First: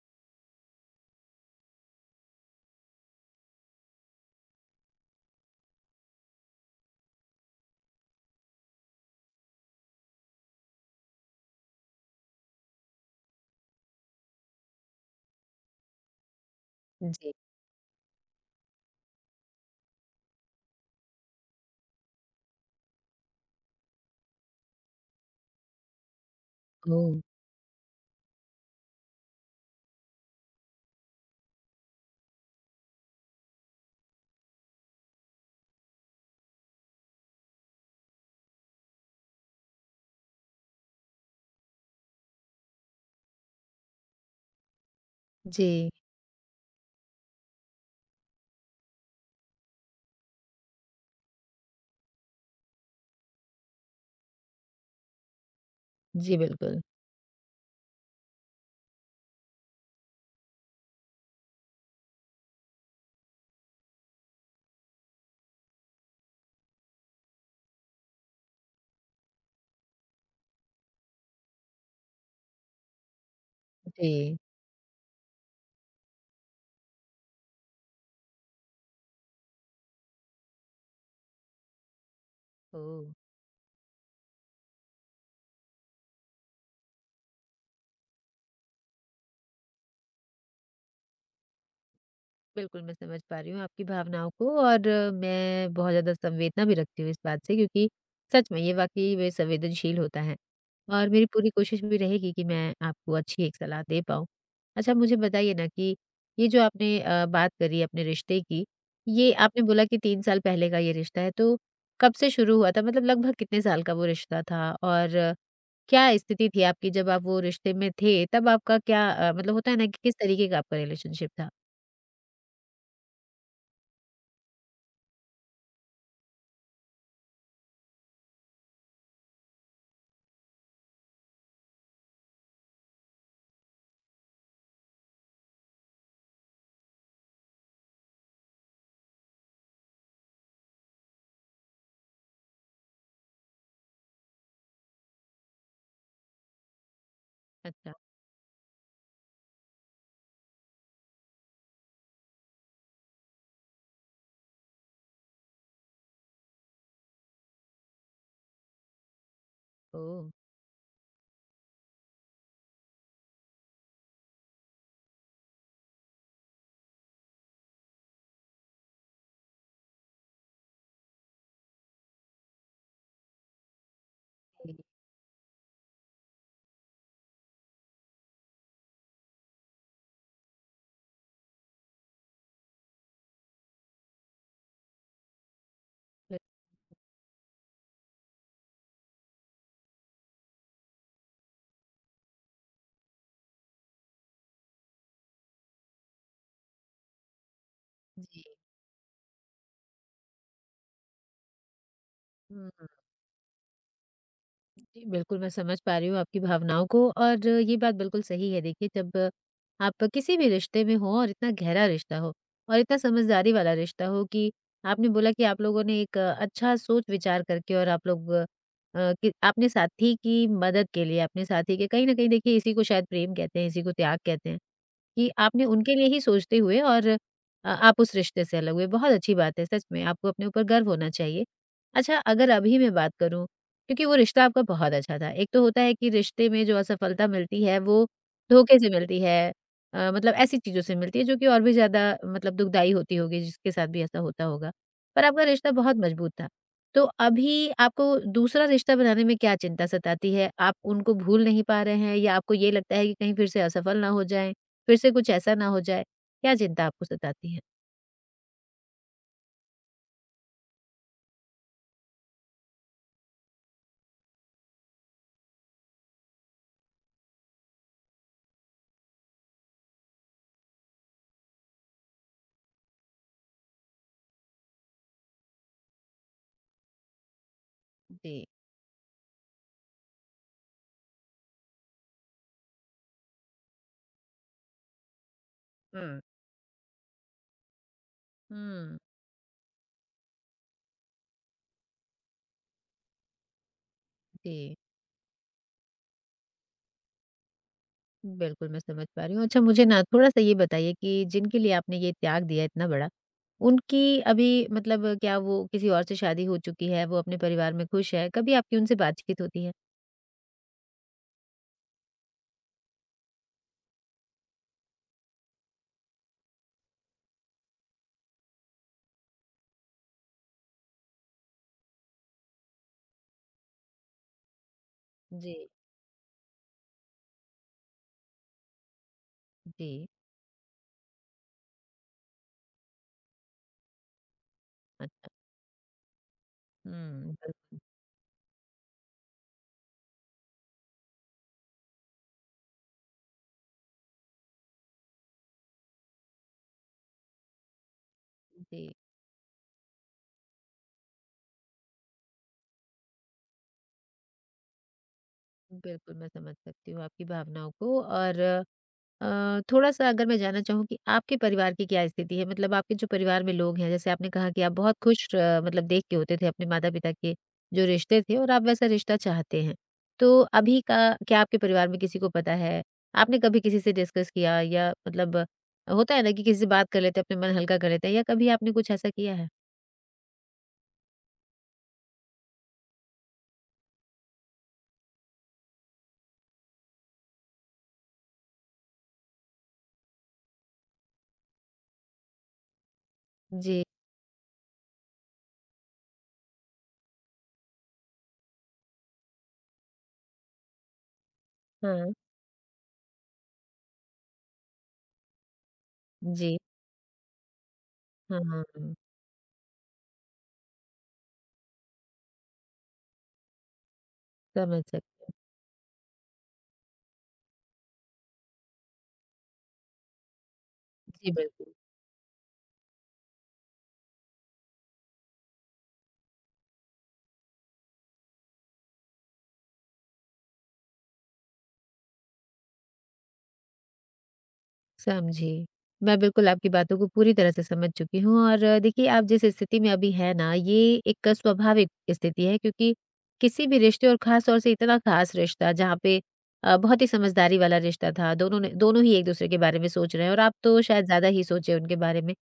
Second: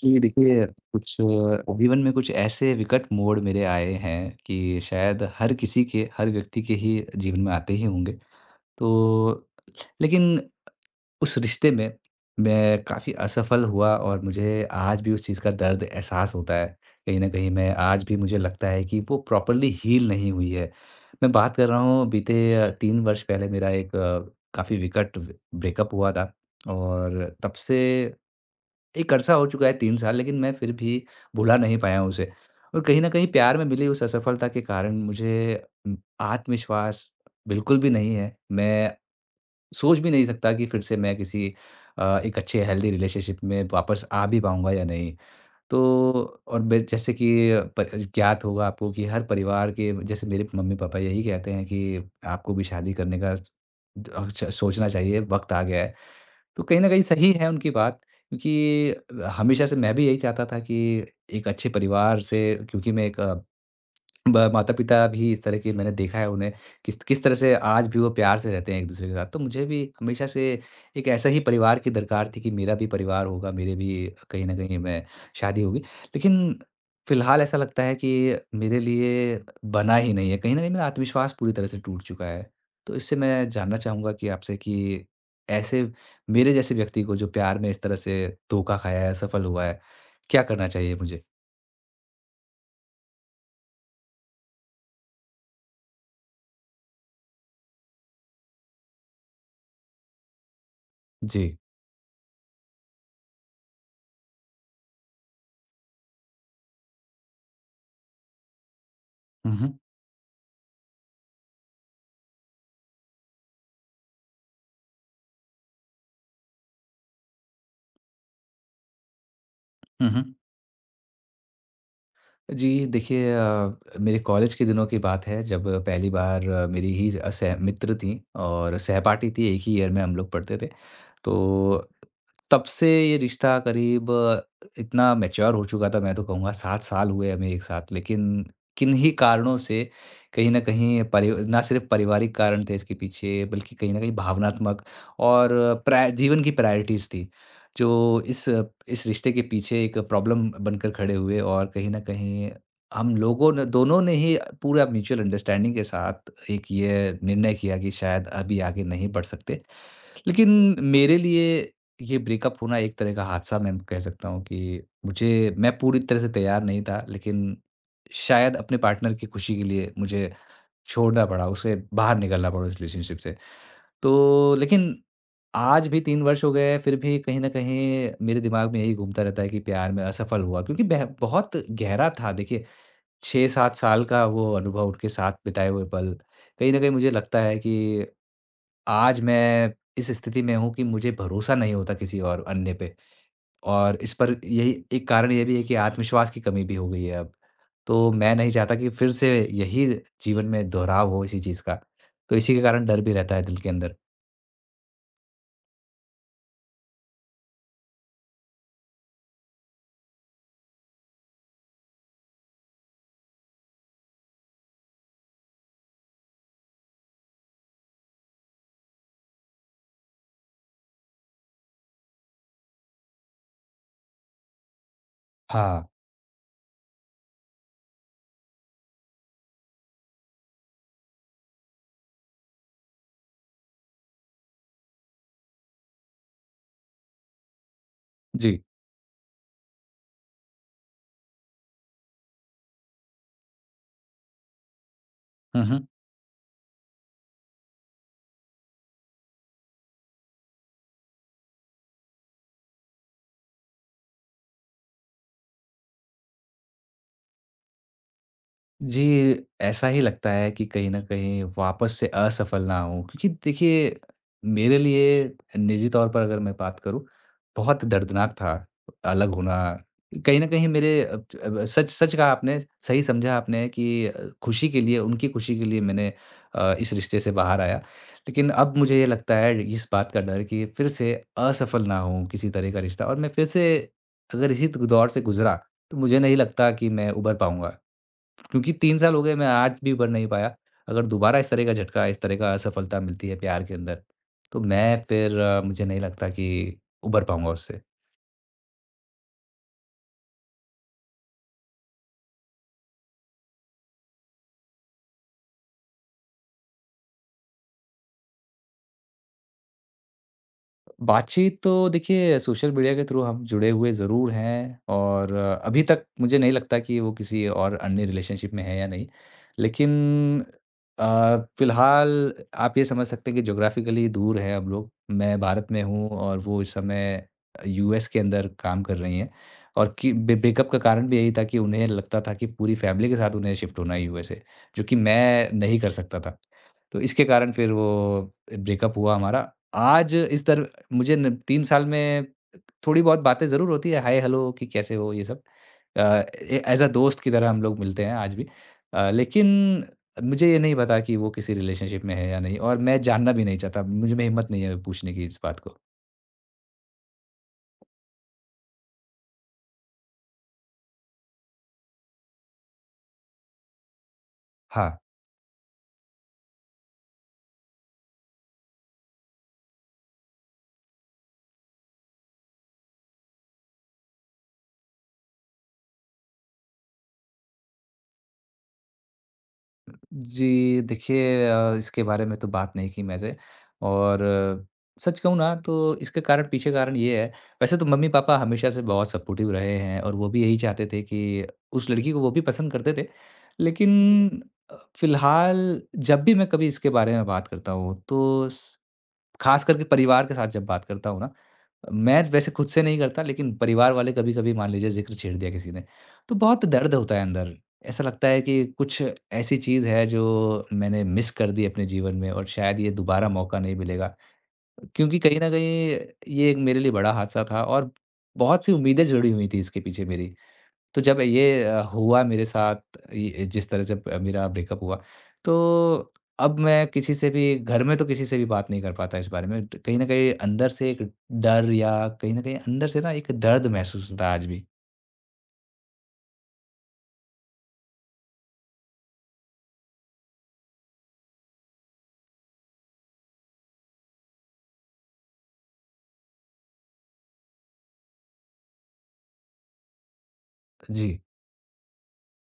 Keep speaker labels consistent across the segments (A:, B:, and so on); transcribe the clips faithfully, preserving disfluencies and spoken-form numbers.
A: जी, देखिए, कुछ अ, जीवन में कुछ ऐसे विकट मोड़ मेरे आए हैं कि शायद हर किसी के, हर व्यक्ति के ही जीवन में आते ही होंगे। तो लेकिन उस रिश्ते में मैं काफ़ी असफल हुआ और मुझे आज भी उस चीज़ का दर्द एहसास होता है। कहीं न
B: जी,
A: कहीं मैं आज भी, मुझे लगता है कि वो प्रॉपर्ली हील नहीं हुई है। मैं बात कर रहा हूँ, बीते तीन वर्ष पहले मेरा एक काफ़ी विकट ब्रेकअप हुआ था
B: ओह!
A: और तब से एक अरसा हो चुका है, तीन साल, लेकिन मैं फिर भी भुला नहीं पाया हूँ उसे। और कहीं न कहीं प्यार में मिली उस असफलता के कारण मुझे उम, आत्मविश्वास बिल्कुल भी नहीं है। मैं सोच भी नहीं सकता कि फिर से मैं किसी अ, एक अच्छे हेल्दी रिलेशनशिप में वापस आ भी पाऊँगा या नहीं। तो
B: जी,
A: और बे जैसे कि प ज्ञात होगा आपको कि हर परिवार के जैसे मेरे मम्मी-पापा यही कहते हैं कि आपको भी शादी करने का अ, च सोचना चाहिए, वक़्त आ गया है।
B: जी,
A: तो
B: बिल्कुल।
A: कहीं न कहीं सही है उनकी बात, क्योंकि हमेशा से मैं भी यही चाहता था कि एक अच्छे परिवार से, क्योंकि मैं एक ब माता-पिता भी इस तरह के मैंने देखा है उन्हें, किस किस तरह से आज भी वो प्यार से रहते हैं एक-दूसरे के साथ। तो मुझे भी हमेशा से एक ऐसा ही परिवार की दरकार थी कि मेरा भी परिवार होगा, मेरे भी
B: जी,
A: कहीं न कहीं मैं शादी होगी। लेकिन फिलहाल ऐसा लगता है कि मेरे लिए बना ही नहीं है, कहीं न कहीं मेरा आत्मविश्वास पूरी तरह से टूट चुका है। तो
B: ओह!
A: इससे मैं जानना चाहूँगा कि आपसे कि ऐसे मेरे जैसे व्यक्ति को, जो प्यार में इस तरह से धोखा खाया है, असफल हुआ है, क्या करना चाहिए मुझे?
B: बिल्कुल, मैं समझ पा रही हूँ आपकी भावनाओं को और अ, मैं बहुत ज़्यादा संवेदना भी रखती हूँ इस बात से क्योंकि सच में ये वाक़ई में संवेदनशील होता है और मेरी
A: जी।
B: पूरी कोशिश भी रहेगी कि मैं आपको अच्छी एक सलाह दे पाऊँ। अच्छा मुझे बताइए ना कि ये जो आपने अ, बात करी अपने रिश्ते की, ये
A: हुँ,
B: आपने
A: हुँ।
B: बोला कि तीन साल पहले का ये रिश्ता है, तो कब से शुरू हुआ था? मतलब लगभग कितने साल का वो रिश्ता था और क्या स्थिति थी आपकी जब आप वो रिश्ते में थे? तब आपका क्या अ, मतलब होता है ना कि
A: हुँ,
B: किस
A: हुँ।
B: तरीके का आपका रिलेशनशिप था?
A: जी, देखिए, अ, मेरे कॉलेज के दिनों की बात है, जब पहली बार अ, मेरी ही अ, सह मित्र थीं और सहपाठी थी, एक ही ईयर में हम लोग पढ़ते थे। तो तब से ये रिश्ता करीब अ, इतना मैच्योर हो चुका था, मैं तो कहूँगा सात साल हुए हमें एक साथ, लेकिन किन्हीं कारणों से, कहीं न कहीं परि ना सिर्फ़ पारिवारिक कारण थे इसके पीछे, बल्कि कहीं न कहीं भावनात्मक और प्राय जीवन की प्रायोरिटीज़ थी। जो
B: अच्छा,
A: इस इस रिश्ते के पीछे एक प्रॉब्लम बनकर खड़े हुए और कहीं न कहीं हम लोगों ने, दोनों ने ही पूरा म्यूचुअल अंडरस्टैंडिंग के साथ एक ये निर्णय किया कि शायद अभी आगे नहीं बढ़ सकते।
B: ओह!
A: लेकिन मेरे लिए ये ब्रेकअप होना एक तरह का हादसा, मैं कह सकता हूँ कि मुझे मैं पूरी तरह से तैयार नहीं था, लेकिन शायद अपने पार्टनर की खुशी के लिए मुझे छोड़ना पड़ा, उसे बाहर निकलना पड़ा उस रिलेशनशिप से। तो लेकिन आज भी तीन वर्ष हो गए हैं, फिर भी कहीं न कहीं मेरे दिमाग में यही घूमता रहता है कि प्यार में असफल हुआ, क्योंकि बेह बहुत गहरा था। देखिए, छह सात साल का वो अनुभव, उनके साथ बिताए हुए पल,
B: फिर
A: कहीं न कहीं मुझे लगता है कि आज मैं इस स्थिति में हूँ कि मुझे भरोसा नहीं होता किसी और अन्य पे और इस पर, यही एक कारण ये भी है कि आत्मविश्वास की कमी भी हो गई है अब। तो मैं
B: जी।
A: नहीं चाहता कि फिर से यही जीवन में दोहराव हो इसी चीज़ का, तो इसी के
B: हुँ,
A: कारण
B: हुँ।
A: डर भी रहता है दिल के अंदर।
B: जी, बिल्कुल मैं समझ पा रही हूँ आपकी भावनाओं को और ये बात बिल्कुल सही है देखिए जब आप किसी भी रिश्ते में हो और इतना गहरा रिश्ता हो और इतना समझदारी वाला रिश्ता हो कि आपने बोला कि आप लोगों ने एक अ, अच्छा सोच-विचार करके और आप लोग अ, कि आपने साथी की मदद के लिए, अपने साथी के कहीं न कहीं देखिए इसी को शायद प्रेम कहते हैं, इसी को त्याग कहते हैं। कि आपने
A: हाँ,
B: उनके लिए ही सोचते हुए और अ, आप उस रिश्ते से अलग हुए। बहुत अच्छी बात है सच में, आपको अपने ऊपर गर्व होना चाहिए। अच्छा अगर अभी मैं बात करूँ, क्योंकि वो रिश्ता आपका बहुत अच्छा था। एक तो होता है कि रिश्ते में जो असफलता मिलती है वो
A: जी।
B: धोखे से मिलती है अ, मतलब ऐसी चीज़ों से मिलती है जो कि और भी ज़्यादा मतलब दुखदाई होती होगी जिसके साथ भी ऐसा होता होगा। पर आपका
A: हुँ,
B: रिश्ता
A: हुँ।
B: बहुत मज़बूत था। तो अभी आपको दूसरा रिश्ता बनाने में क्या चिंता सताती है? आप उनको भूल नहीं पा रहे हैं या आपको ये लगता है कि कहीं फिर से असफल ना हो जाएँ? फिर से कुछ ऐसा ना हो जाए, क्या चिंता आपको सताती है?
A: जी, ऐसा ही लगता है कि कहीं न कहीं वापस से असफल ना हों, क्योंकि देखिए, मेरे लिए निजी तौर पर अगर मैं बात करूँ, बहुत दर्दनाक था अलग होना। कहीं न कहीं मेरे अब अब सच सच कहा आपने, सही समझा आपने कि अ, खुशी के लिए, उनकी खुशी के लिए मैंने अ, इस रिश्ते से बाहर आया।
B: जी।
A: लेकिन अब मुझे ये लगता है, इस बात का डर कि फिर से असफल ना हों किसी तरह का रिश्ता और मैं फिर से अगर इसी द दौर से गुज़रा, तो मुझे
B: हुँ।
A: नहीं लगता कि मैं उभर पाऊँगा। क्योंकि
B: हुँ,
A: तीन साल हो गए, मैं आज भी बन नहीं पाया। अगर दोबारा इस तरह का झटका, इस तरह का असफलता मिलती है प्यार के अंदर, तो
B: जी।
A: मैं फिर अ, मुझे नहीं लगता कि उभर पाऊँगा उससे।
B: बिल्कुल, मैं समझ पा रही हूँ। अच्छा मुझे ना थोड़ा-सा ये बताइए कि जिनके लिए आपने ये त्याग दिया इतना बड़ा, उनकी अभी मतलब क्या वो किसी और से शादी हो चुकी है? वो अपने परिवार में खुश है? कभी आपकी उनसे बातचीत होती है?
A: बातचीत तो देखिए, सोशल मीडिया के थ्रू हम जुड़े हुए ज़रूर हैं और अ, अभी तक मुझे नहीं लगता कि वो किसी और अन्य रिलेशनशिप में है या नहीं। लेकिन अ, फ़िलहाल आप ये समझ सकते हैं कि ज्योग्राफ़िकली दूर हैं हम लोग। मैं
B: जी,
A: भारत में हूँ और वो इस समय यूएस के अंदर काम कर रही हैं
B: जी।
A: और कि ब्रे ब्रेकअप का कारण भी यही था कि उन्हें लगता था कि पूरी फ़ैमिली के साथ उन्हें शिफ्ट होना है यूएसए, जो कि
B: अच्छा।
A: मैं नहीं कर सकता था। तो इसके
B: हुँ,
A: कारण फिर
B: बिल्कुल।
A: वो ब्रेकअप हुआ हमारा। आज इस तर मुझे न तीन साल में थोड़ी बहुत बातें ज़रूर होती है, हाय हेलो कि कैसे हो ये सब। अ, ए ऐज़ अ दोस्त की तरह हम लोग मिलते हैं आज भी।
B: जी,
A: अ, लेकिन मुझे ये नहीं पता कि वो किसी रिलेशनशिप में है या नहीं और मैं जानना भी नहीं चाहता, मुझ में हिम्मत नहीं है पूछने की इस बात को।
B: बिल्कुल मैं समझ सकती हूँ आपकी भावनाओं को और अ, थोड़ा-सा अगर मैं जानना चाहूँ कि आपके परिवार की क्या स्थिति है? मतलब आपके जो परिवार में लोग हैं, जैसे आपने कहा कि आप
A: हाँ।
B: बहुत खुश अ, मतलब देख के होते थे अपने माता-पिता के जो रिश्ते थे और आप वैसा रिश्ता चाहते हैं। तो अभी का क्या आपके परिवार में किसी को पता है? आपने कभी किसी से डिस्कस किया या मतलब अ, होता है ना कि किसी से बात कर लेते हैं, अपना मन हल्का कर लेते हैं या कभी आपने कुछ ऐसा किया है?
A: जी, देखिए, अ, इसके बारे में तो बात नहीं की मैंने और अ, सच कहूँ ना, तो इसके कारण, पीछे कारण ये है, वैसे तो मम्मी-पापा हमेशा से बहुत सपोर्टिव रहे हैं और वो भी यही चाहते थे कि उस लड़की को वो भी पसंद करते थे।
B: जी,
A: लेकिन अ, फ़िलहाल जब भी मैं कभी इसके बारे में बात करता हूँ, तो स ख़ास करके परिवार के साथ जब बात करता हूँ ना,
B: हाँ।
A: मैं वैसे खुद से नहीं करता, लेकिन परिवार वाले कभी-कभी मान लीजिए ज़िक्र छेड़ दिया किसी ने, तो
B: जी,
A: बहुत दर्द होता है अंदर। ऐसा लगता
B: हाँ,
A: है कि
B: हाँ, हाँ।
A: कुछ ऐसी चीज़ है जो मैंने मिस कर दी अपने जीवन में और शायद ये दोबारा मौका नहीं मिलेगा।
B: समझ सकती
A: क्योंकि
B: हूँ।
A: कहीं न कहीं ये एक मेरे लिए बड़ा हादसा था और बहुत सी उम्मीदें जुड़ी हुई थी इसके पीछे मेरी। तो जब
B: जी,
A: ये
B: बिल्कुल।
A: अ, हुआ मेरे साथ, ये जिस तरह जब मेरा ब्रेकअप हुआ, तो अब मैं किसी से भी, घर में तो किसी से भी बात नहीं कर पाता इस बारे में। ट कहीं न कहीं अंदर से एक डर, या कहीं न कहीं अंदर से ना एक दर्द महसूस होता है आज भी।
B: समझी। मैं बिल्कुल आपकी बातों को पूरी तरह से समझ चुकी हूँ और अ, देखिए आप जिस स्थिति में अभी हैं ना, ये एक स्वाभाविक स्थिति है क्योंकि किसी भी रिश्ते और ख़ास तौर से इतना ख़ास रिश्ता जहाँ पे अ, बहुत ही समझदारी वाला रिश्ता था, दोनों ने दोनों ही एक-दूसरे के बारे में सोच रहे हैं और आप तो शायद
A: जी,
B: ज़्यादा ही सोचे उनके बारे में।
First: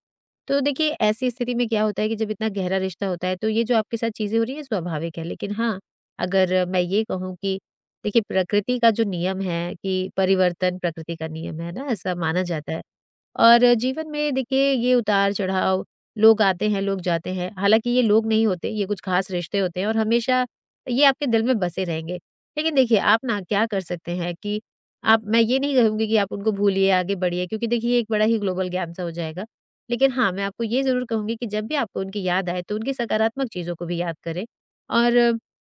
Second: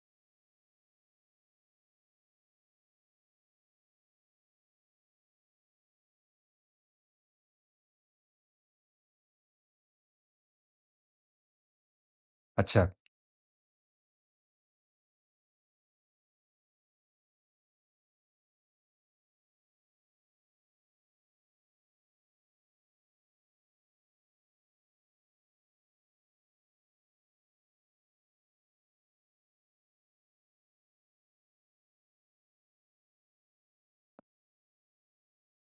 B: तो देखिए ऐसी स्थिति में क्या होता है कि जब इतना गहरा रिश्ता होता है तो ये जो आपके साथ चीज़ें हो रही है स्वाभाविक है। लेकिन हाँ, अगर मैं ये कहूँ कि देखिए प्रकृति का जो नियम है कि परिवर्तन प्रकृति का नियम है ना, ऐसा माना जाता है।
A: अच्छा।
B: और जीवन में देखिए ये उतार-चढ़ाव, लोग आते हैं, लोग जाते हैं। हालाँकि ये लोग नहीं होते, ये कुछ खास रिश्ते होते हैं और हमेशा ये आपके दिल में बसे रहेंगे। लेकिन देखिए, आप ना क्या कर सकते हैं कि आप मैं ये नहीं कहूँगी कि आप उनको भूलिए, आगे बढ़िए क्योंकि देखिए, ये एक बड़ा ही ग्लोबल ज्ञान सा हो जाएगा। लेकिन हाँ, मैं आपको ये ज़रूर कहूँगी कि जब भी आपको उनकी याद आए, तो उनकी सकारात्मक चीज़ों को भी याद करें और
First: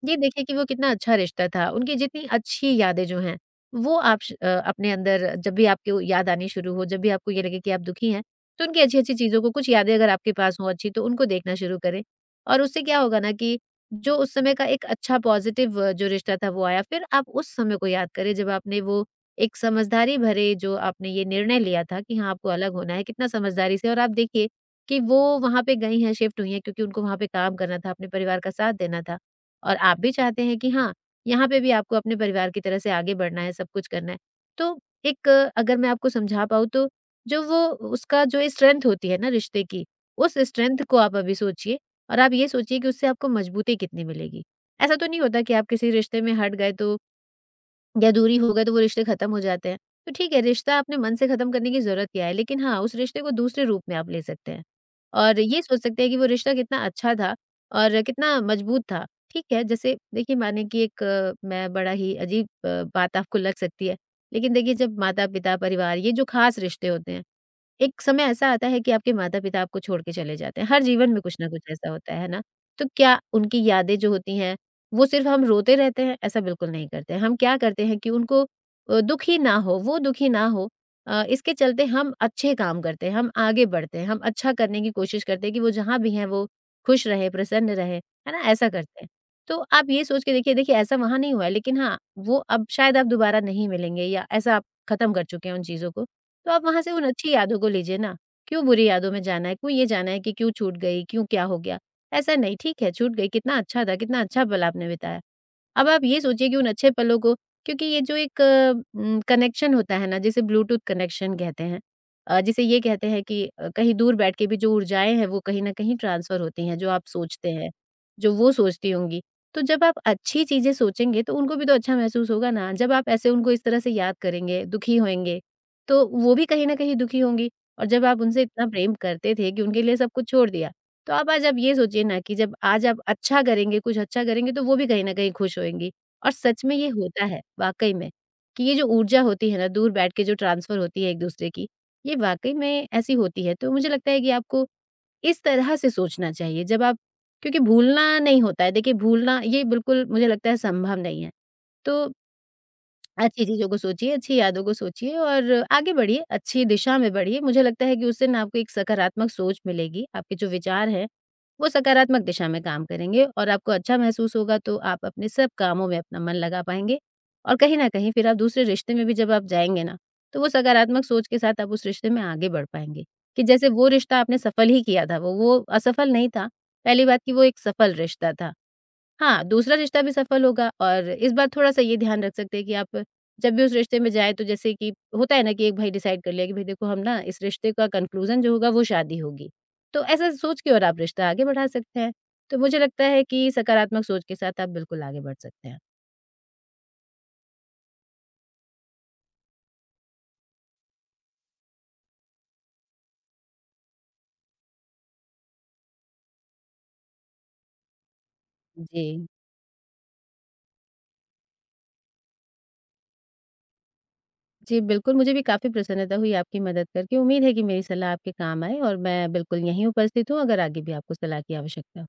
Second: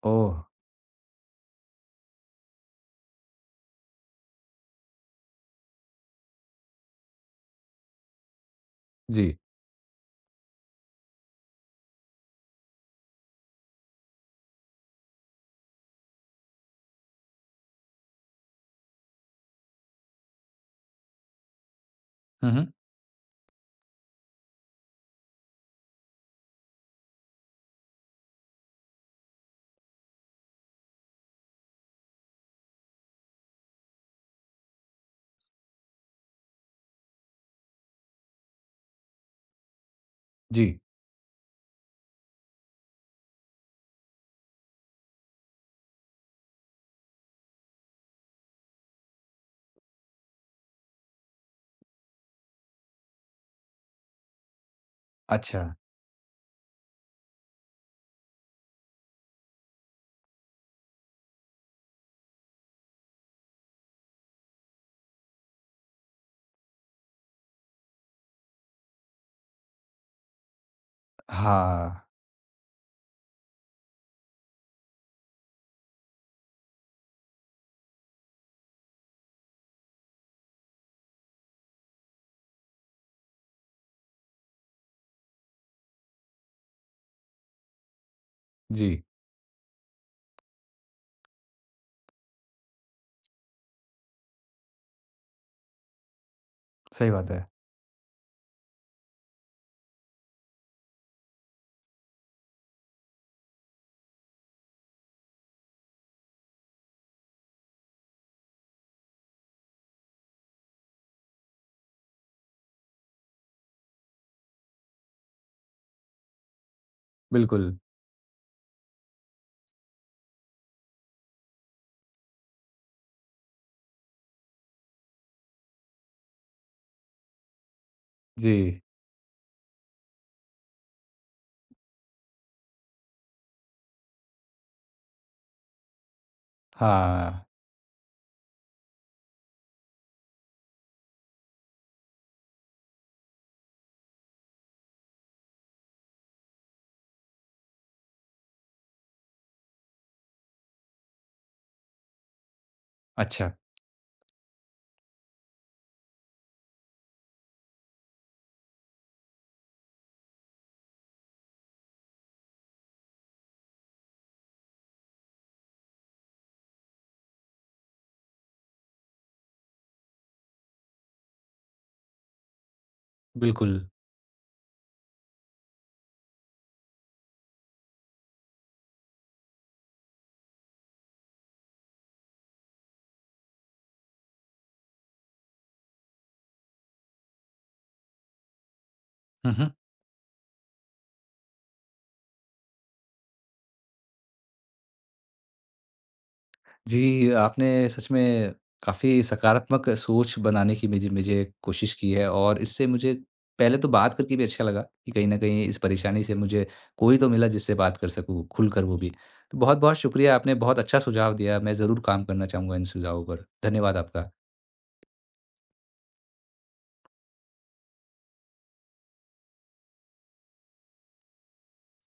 B: ये
A: ओह!
B: देखें कि वो कितना अच्छा रिश्ता था, उनकी जितनी अच्छी यादें जो हैं, वो आप श अ, अपने अंदर जब भी आपको याद आनी शुरू हो, जब भी आपको ये लगे कि आप दुखी हैं, तो उनकी अच्छी-अच्छी
A: जी।
B: चीज़ों को कुछ यादें अगर आपके पास हों अच्छी, तो उनको देखना शुरू करें। और उससे क्या होगा ना कि जो उस समय का एक अच्छा पॉज़िटिव जो रिश्ता था वो आया, फिर आप उस समय को याद करें जब आपने वो एक समझदारी भरे जो आपने ये निर्णय लिया था कि हाँ, आपको
A: हुँ, हुँ।
B: अलग होना है, कितना समझदारी से और आप देखिए कि वो वहाँ पे गई हैं, शिफ्ट हुई हैं क्योंकि उनको वहाँ पे काम करना था, अपने परिवार का साथ देना था। और आप भी चाहते हैं कि हाँ, यहाँ पे भी आपको अपने परिवार की तरह से आगे बढ़ना है, सब कुछ करना है। तो एक अ, अगर मैं आपको समझा पाऊँ तो जो वो उसका जो स्ट्रेंथ होती है ना रिश्ते की, उस
A: जी,
B: स्ट्रेंथ को आप अभी सोचिए और आप ये सोचिए कि उससे आपको मजबूती कितनी मिलेगी। ऐसा तो नहीं होता कि आप किसी रिश्ते में हट गए तो या दूरी हो गए तो वो रिश्ते खत्म हो जाते हैं। तो ठीक है, रिश्ता आपने मन से खत्म करने की ज़रूरत क्या है? लेकिन हाँ, उस रिश्ते को दूसरे रूप में आप ले सकते हैं और ये
A: अच्छा।
B: सोच सकते हैं कि वो रिश्ता कितना अच्छा था और कितना मजबूत था। ठीक है, जैसे देखिए माने कि एक अ, मैं बड़ा ही अजीब अ, बात आपको लग सकती है, लेकिन देखिए जब माता-पिता, परिवार ये जो खास रिश्ते होते हैं एक समय ऐसा आता है कि आपके माता-पिता आपको छोड़ के चले जाते हैं, हर जीवन में कुछ ना कुछ ऐसा
A: हाँ,
B: होता है, है ना? तो क्या उनकी यादें जो होती हैं, वो सिर्फ़ हम रोते रहते हैं? ऐसा बिल्कुल नहीं करते हैं, हम क्या करते हैं कि उनको अ, दुखी ना हो, वो दुखी ना हो अ, इसके चलते हम अच्छे काम करते हैं, हम आगे बढ़ते हैं, हम अच्छा करने की कोशिश करते हैं कि वो जहाँ भी हैं वो खुश रहें, प्रसन्न रहें, है ना? ऐसा
A: जी,
B: करते हैं। तो आप ये सोच के देखिए देखिए ऐसा वहाँ नहीं हुआ है, लेकिन हाँ, वो अब शायद आप दोबारा नहीं मिलेंगे या ऐसा आप खत्म कर चुके हैं उन चीज़ों को। तो आप वहाँ से उन
A: सही
B: अच्छी
A: बात है।
B: यादों को लीजिए ना, क्यों बुरी यादों में जाना है, क्यों ये जाना है कि क्यों छूट गई, क्यों क्या हो गया? ऐसा नहीं, ठीक है छूट गई, कितना अच्छा था, कितना अच्छा पल आपने बिताया। अब आप ये सोचिए कि उन अच्छे पलों को क्योंकि ये जो एक अ, उम, कनेक्शन होता है ना जिसे ब्लूटूथ कनेक्शन कहते हैं अ, जिसे ये कहते हैं कि अ, कहीं दूर बैठ के भी जो ऊर्जाएँ हैं वो कहीं न कहीं ट्रांसफ़र होती हैं, जो आप सोचते हैं,
A: बिल्कुल,
B: जो वो सोचती होंगी। तो जब आप अच्छी चीज़ें सोचेंगे तो उनको भी तो अच्छा महसूस होगा ना, जब आप ऐसे उनको इस तरह से याद करेंगे, दुखी होंगे, तो वो भी कहीं न कहीं दुखी होंगी और जब आप उनसे इतना
A: जी,
B: प्रेम करते थे कि उनके लिए सब कुछ छोड़ दिया, तो आप आज आप ये सोचिए ना कि जब आज आप अच्छा करेंगे, कुछ अच्छा करेंगे तो वो भी कहीं न कहीं खुश होएँगी। और सच में ये होता
A: हाँ,
B: है, वाक़ई में, कि ये जो ऊर्जा होती है ना दूर बैठ के जो ट्रांसफ़र होती है एक-दूसरे की, ये वाक़ई में ऐसी होती है। तो मुझे लगता है कि आपको इस तरह से सोचना चाहिए जब आप क्योंकि भूलना नहीं होता है, देखिए भूलना ये बिल्कुल मुझे लगता है संभव नहीं है। तो अच्छी
A: अच्छा,
B: चीज़ों को सोचिए, अच्छी यादों को सोचिए और आगे बढ़िए, अच्छी दिशा में बढ़िए। मुझे लगता है कि उससे ना आपको एक सकारात्मक सोच मिलेगी, आपके जो विचार हैं, वो सकारात्मक दिशा में काम करेंगे और आपको अच्छा महसूस होगा तो आप अपने सब कामों में अपना मन लगा पाएँगे। और कहीं न कहीं फिर आप दूसरे रिश्ते में भी जब आप जाएँगे ना, तो वो सकारात्मक सोच के साथ आप उस रिश्ते में आगे बढ़ पाएँगे, कि जैसे
A: बिल्कुल।
B: वो रिश्ता आपने सफल ही किया था, वो वो असफल नहीं था। पहली बात कि वो एक सफल रिश्ता था। हाँ, दूसरा रिश्ता भी सफल होगा और इस बार थोड़ा-सा ये ध्यान रख सकते हैं कि आप जब भी उस रिश्ते में जाएँ तो जैसे कि होता है ना कि एक भाई डिसाइड कर लिया कि भई देखो हम ना इस रिश्ते का कन्क्लूज़न जो होगा वो शादी होगी।
A: हुँ, हुँ।
B: तो ऐसा सोच के और आप रिश्ता आगे बढ़ा सकते हैं। तो मुझे लगता है कि सकारात्मक सोच के साथ आप बिल्कुल आगे बढ़ सकते हैं।
A: जी, आपने सच में काफ़ी सकारात्मक सोच बनाने की मुझे मुझे कोशिश की है और इससे मुझे पहले तो बात करके भी अच्छा लगा कि कहीं न कहीं इस परेशानी से मुझे कोई तो मिला जिससे बात कर सकूँ, खुलकर वो
B: जी।
A: भी। तो बहुत-बहुत शुक्रिया, आपने बहुत अच्छा सुझाव दिया, मैं ज़रूर काम करना चाहूँगा इन सुझावों पर। धन्यवाद आपका।
B: जी, बिल्कुल मुझे भी काफ़ी प्रसन्नता हुई आपकी मदद करके। उम्मीद है कि मेरी सलाह आपके काम आए और मैं बिल्कुल यहीं उपस्थित हूँ अगर आगे भी आपको सलाह की आवश्यकता हो।